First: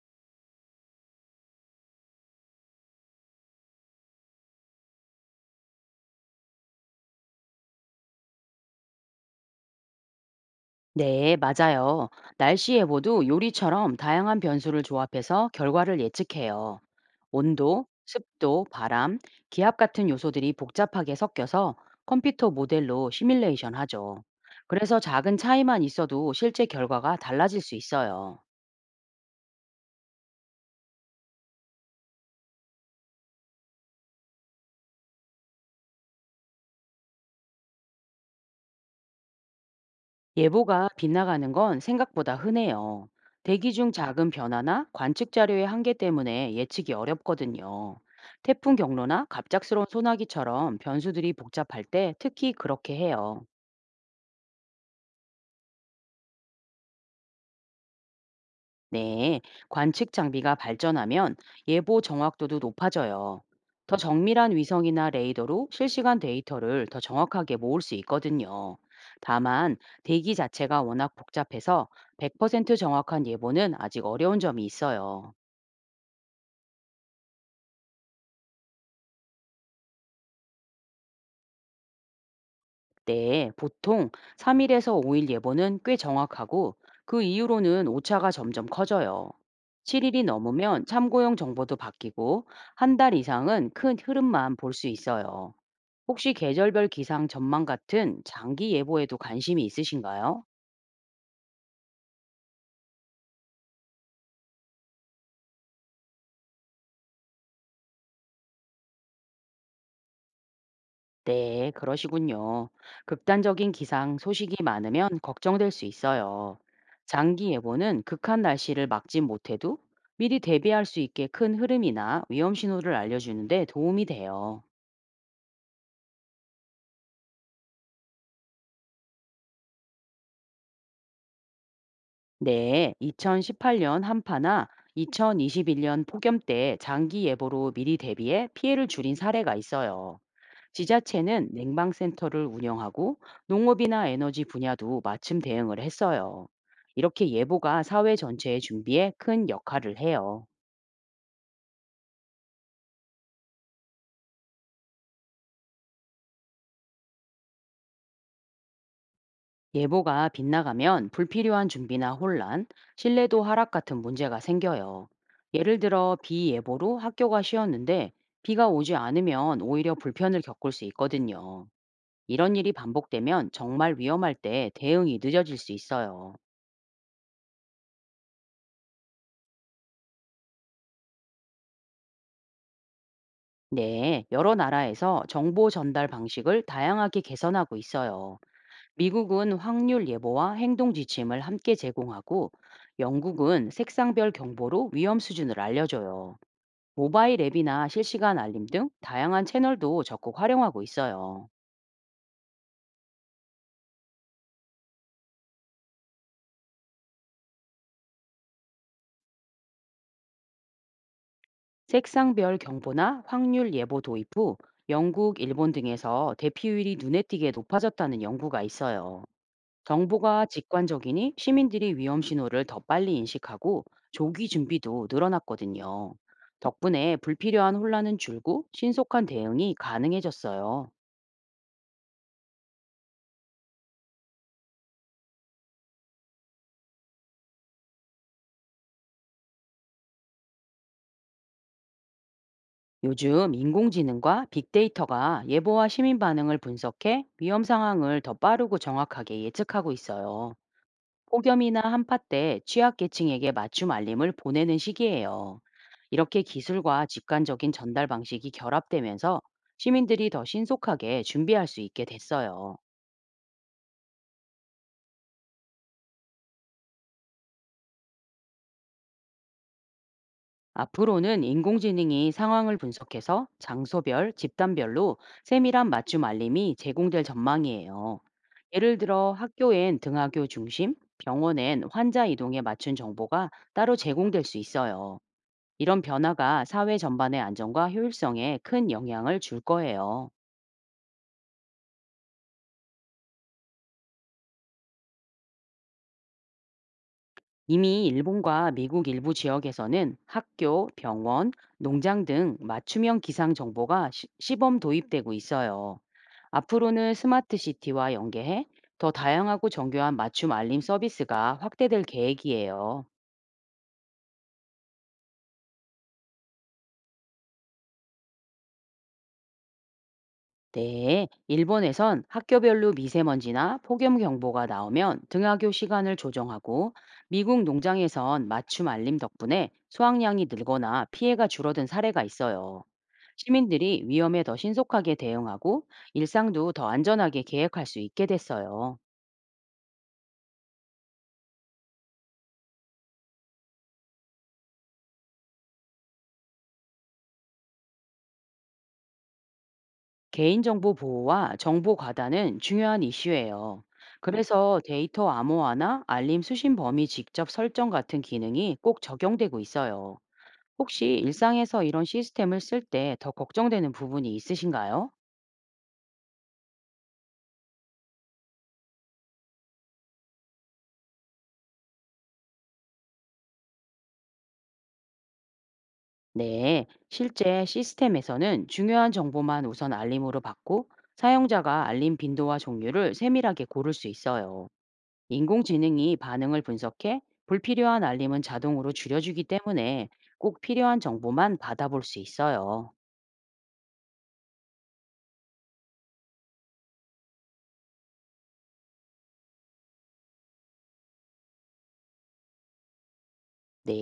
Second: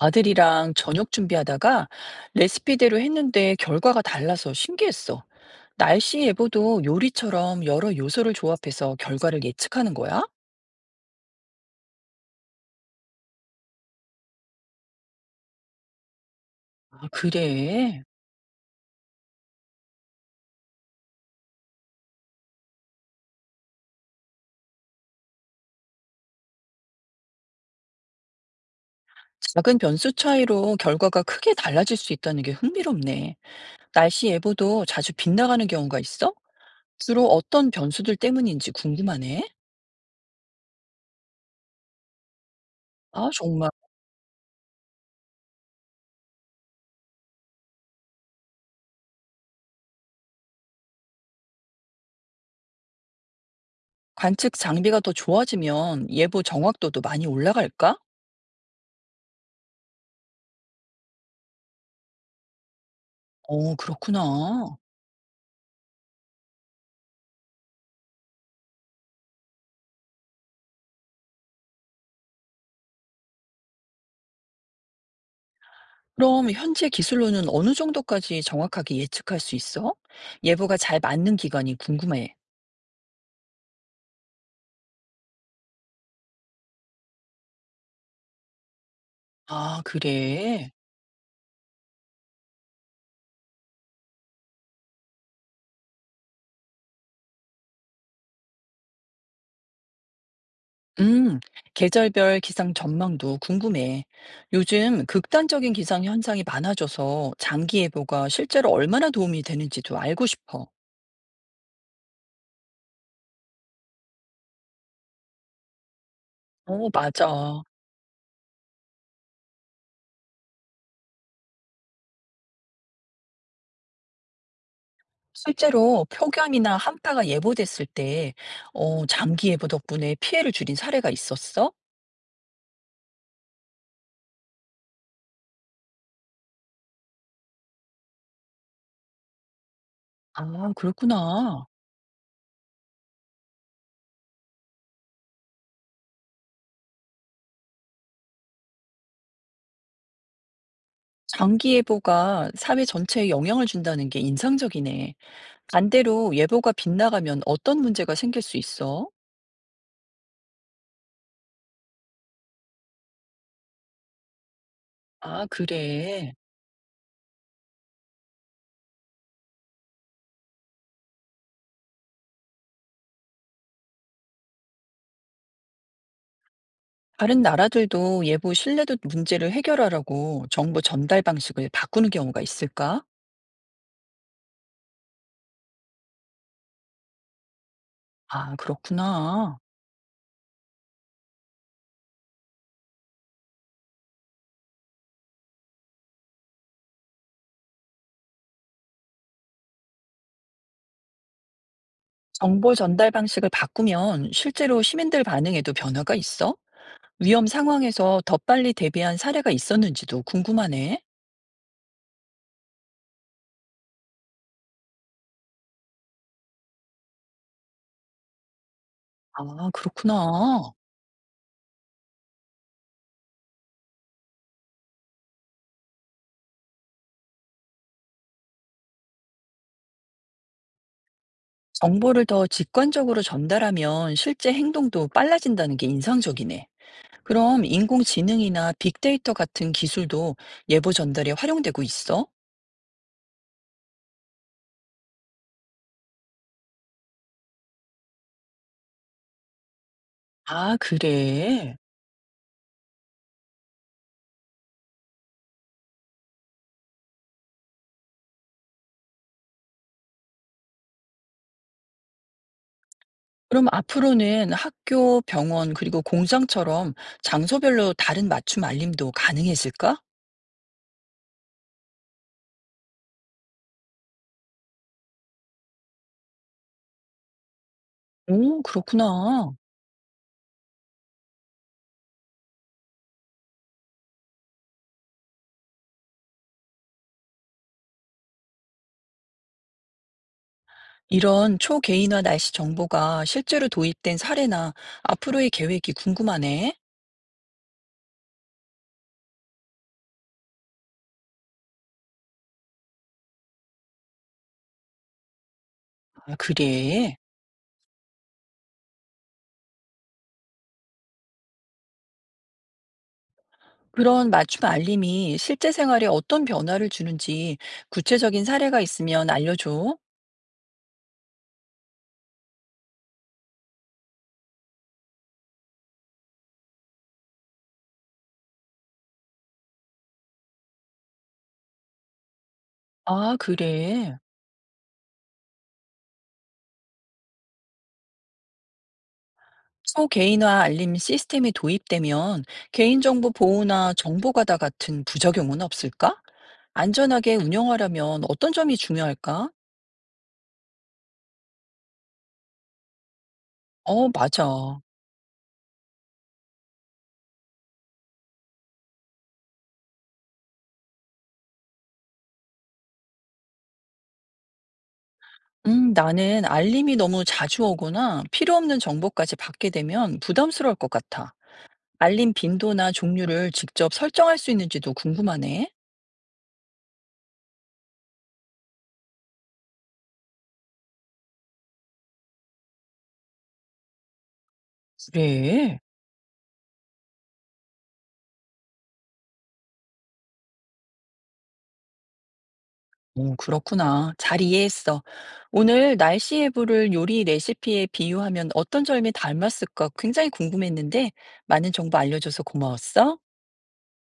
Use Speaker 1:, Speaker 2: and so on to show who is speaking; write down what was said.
Speaker 1: 아들이랑 저녁 준비하다가 레시피대로 했는데 결과가 달라서 신기했어. 날씨 예보도 요리처럼 여러 요소를 조합해서 결과를 예측하는 거야?
Speaker 2: 네, 맞아요. 날씨 예보도 요리처럼 다양한 변수를 조합해서 결과를 예측해요.
Speaker 1: 아,
Speaker 2: 온도,
Speaker 1: 그래.
Speaker 2: 습도, 바람, 기압 같은 요소들이 복잡하게 섞여서 컴퓨터 모델로 시뮬레이션 하죠. 그래서 작은 차이만 있어도 실제 결과가 달라질 수 있어요.
Speaker 1: 작은 변수 차이로 결과가 크게 달라질 수 있다는 게 흥미롭네. 날씨 예보도 자주 빗나가는 경우가 있어? 주로 어떤 변수들 때문인지 궁금하네.
Speaker 2: 예보가 빗나가는 건 생각보다 흔해요.
Speaker 1: 아, 정말.
Speaker 2: 대기 중 작은 변화나 관측 자료의 한계 때문에 예측이 어렵거든요. 태풍 경로나 갑작스러운 소나기처럼 변수들이 복잡할 때 특히 그렇게 해요.
Speaker 1: 관측 장비가 더 좋아지면 예보 정확도도 많이 올라갈까?
Speaker 2: 네, 관측 장비가 발전하면 예보 정확도도 높아져요.
Speaker 1: 어,
Speaker 2: 더 정밀한
Speaker 1: 그렇구나.
Speaker 2: 위성이나 레이더로 실시간 데이터를 더 정확하게 모을 수 있거든요. 다만 대기 자체가 워낙 복잡해서 100% 정확한 예보는 아직 어려운 점이 있어요.
Speaker 1: 그럼 현재 기술로는 어느 정도까지 정확하게 예측할 수 있어? 예보가 잘 맞는 기간이 궁금해.
Speaker 2: 네, 보통 3일에서 5일 예보는 꽤 정확하고 그 이후로는 오차가 점점 커져요.
Speaker 1: 아,
Speaker 2: 7일이
Speaker 1: 그래?
Speaker 2: 넘으면 참고용 정보도 바뀌고 한 달 이상은 큰 흐름만 볼 수 있어요. 혹시 계절별 기상 전망 같은 장기 예보에도 관심이 있으신가요?
Speaker 1: 음, 계절별 기상 전망도 궁금해. 요즘 극단적인 기상 현상이 많아져서 장기 예보가 실제로 얼마나 도움이 되는지도 알고 싶어.
Speaker 2: 네, 그러시군요. 극단적인 기상 소식이 많으면 걱정될 수 있어요.
Speaker 1: 어,
Speaker 2: 장기
Speaker 1: 맞아.
Speaker 2: 예보는 극한 날씨를 막지 못해도 미리 대비할 수 있게 큰 흐름이나 위험 신호를 알려주는데 도움이 돼요.
Speaker 1: 실제로 폭염이나 한파가 예보됐을 때, 장기 예보 덕분에 피해를 줄인 사례가 있었어?
Speaker 2: 네, 2018년 한파나 2021년 폭염 때 장기 예보로 미리 대비해 피해를 줄인 사례가 있어요.
Speaker 1: 아,
Speaker 2: 지자체는
Speaker 1: 그렇구나.
Speaker 2: 냉방센터를 운영하고 농업이나 에너지 분야도 맞춤 대응을 했어요. 이렇게 예보가 사회 전체의 준비에 큰 역할을 해요.
Speaker 1: 장기 예보가 사회 전체에 영향을 준다는 게 인상적이네. 반대로 예보가 빗나가면 어떤 문제가 생길 수 있어?
Speaker 2: 예보가 빗나가면 불필요한 준비나 혼란, 신뢰도 하락 같은 문제가 생겨요.
Speaker 1: 아,
Speaker 2: 예를 들어
Speaker 1: 그래.
Speaker 2: 비 예보로 학교가 쉬었는데 비가 오지 않으면 오히려 불편을 겪을 수 있거든요. 이런 일이 반복되면 정말 위험할 때 대응이 늦어질 수 있어요.
Speaker 1: 다른 나라들도 예보 신뢰도 문제를 해결하라고 정보 전달 방식을 바꾸는 경우가 있을까?
Speaker 2: 네, 여러 나라에서 정보 전달 방식을 다양하게 개선하고 있어요.
Speaker 1: 아,
Speaker 2: 미국은
Speaker 1: 그렇구나.
Speaker 2: 확률 예보와 행동 지침을 함께 제공하고, 영국은 색상별 경보로 위험 수준을 알려줘요. 모바일 앱이나 실시간 알림 등 다양한 채널도 적극 활용하고 있어요.
Speaker 1: 정보 전달 방식을 바꾸면 실제로 시민들 반응에도 변화가 있어? 위험 상황에서 더 빨리 대비한 사례가 있었는지도 궁금하네.
Speaker 2: 색상별 경보나 확률 예보 도입 후 영국, 일본 등에서 대피율이 눈에 띄게 높아졌다는 연구가 있어요.
Speaker 1: 아,
Speaker 2: 정보가
Speaker 1: 그렇구나.
Speaker 2: 직관적이니 시민들이 위험 신호를 더 빨리 인식하고 조기 준비도 늘어났거든요. 덕분에 불필요한 혼란은 줄고 신속한 대응이 가능해졌어요.
Speaker 1: 정보를 더 직관적으로 전달하면 실제 행동도 빨라진다는 게 인상적이네. 그럼 인공지능이나 빅데이터 같은 기술도 예보 전달에 활용되고 있어?
Speaker 2: 요즘 인공지능과 빅데이터가 예보와 시민 반응을 분석해 위험 상황을 더 빠르고 정확하게 예측하고 있어요.
Speaker 1: 아, 그래.
Speaker 2: 폭염이나 한파 때 취약계층에게 맞춤 알림을 보내는 시기예요. 이렇게 기술과 직관적인 전달 방식이 결합되면서 시민들이 더 신속하게 준비할 수 있게 됐어요.
Speaker 1: 그럼 앞으로는 학교, 병원, 그리고 공장처럼 장소별로 다른 맞춤 알림도 가능해질까?
Speaker 2: 앞으로는 인공지능이 상황을 분석해서 장소별, 집단별로 세밀한 맞춤 알림이 제공될 전망이에요.
Speaker 1: 오,
Speaker 2: 예를 들어
Speaker 1: 그렇구나.
Speaker 2: 학교엔 등하교 중심, 병원엔 환자 이동에 맞춘 정보가 따로 제공될 수 있어요. 이런 변화가 사회 전반의 안정과 효율성에 큰 영향을 줄 거예요.
Speaker 1: 이런 초개인화 날씨 정보가 실제로 도입된 사례나 앞으로의 계획이 궁금하네.
Speaker 2: 이미 일본과 미국 일부 지역에서는 학교, 병원, 농장 등 맞춤형 기상 정보가 시범 도입되고 있어요.
Speaker 1: 아,
Speaker 2: 앞으로는
Speaker 1: 그래.
Speaker 2: 스마트 시티와 연계해 더 다양하고 정교한 맞춤 알림 서비스가 확대될 계획이에요.
Speaker 1: 그런 맞춤 알림이 실제 생활에 어떤 변화를 주는지 구체적인 사례가 있으면 알려줘.
Speaker 2: 네, 일본에선 학교별로 미세먼지나 폭염 경보가 나오면 등하교 시간을 조정하고 미국 농장에선 맞춤 알림 덕분에 수확량이 늘거나 피해가 줄어든 사례가 있어요.
Speaker 1: 아,
Speaker 2: 시민들이
Speaker 1: 그래.
Speaker 2: 위험에 더 신속하게 대응하고 일상도 더 안전하게 계획할 수 있게 됐어요.
Speaker 1: 소개인화 알림 시스템이 도입되면 개인정보 보호나 정보 가다 같은 부작용은 없을까? 안전하게 운영하려면 어떤 점이 중요할까?
Speaker 2: 개인정보 보호와 정보 과다는 중요한 이슈예요.
Speaker 1: 어,
Speaker 2: 그래서
Speaker 1: 맞아.
Speaker 2: 데이터 암호화나 알림 수신 범위 직접 설정 같은 기능이 꼭 적용되고 있어요. 혹시 일상에서 이런 시스템을 쓸 때 더 걱정되는 부분이 있으신가요?
Speaker 1: 나는 알림이 너무 자주 오거나 필요 없는 정보까지 받게 되면 부담스러울 것 같아. 알림 빈도나 종류를 직접 설정할 수 있는지도 궁금하네.
Speaker 2: 네, 실제 시스템에서는 중요한 정보만 우선 알림으로 받고 사용자가 알림 빈도와 종류를 세밀하게 고를 수 있어요.
Speaker 1: 그래.
Speaker 2: 인공지능이 반응을 분석해 불필요한 알림은 자동으로 줄여주기 때문에 꼭 필요한 정보만 받아볼 수 있어요.
Speaker 1: 오, 그렇구나. 잘 이해했어. 오늘 날씨 예보를 요리 레시피에 비유하면 어떤 점이 닮았을까 굉장히 궁금했는데 많은 정보 알려줘서 고마웠어.
Speaker 2: 네.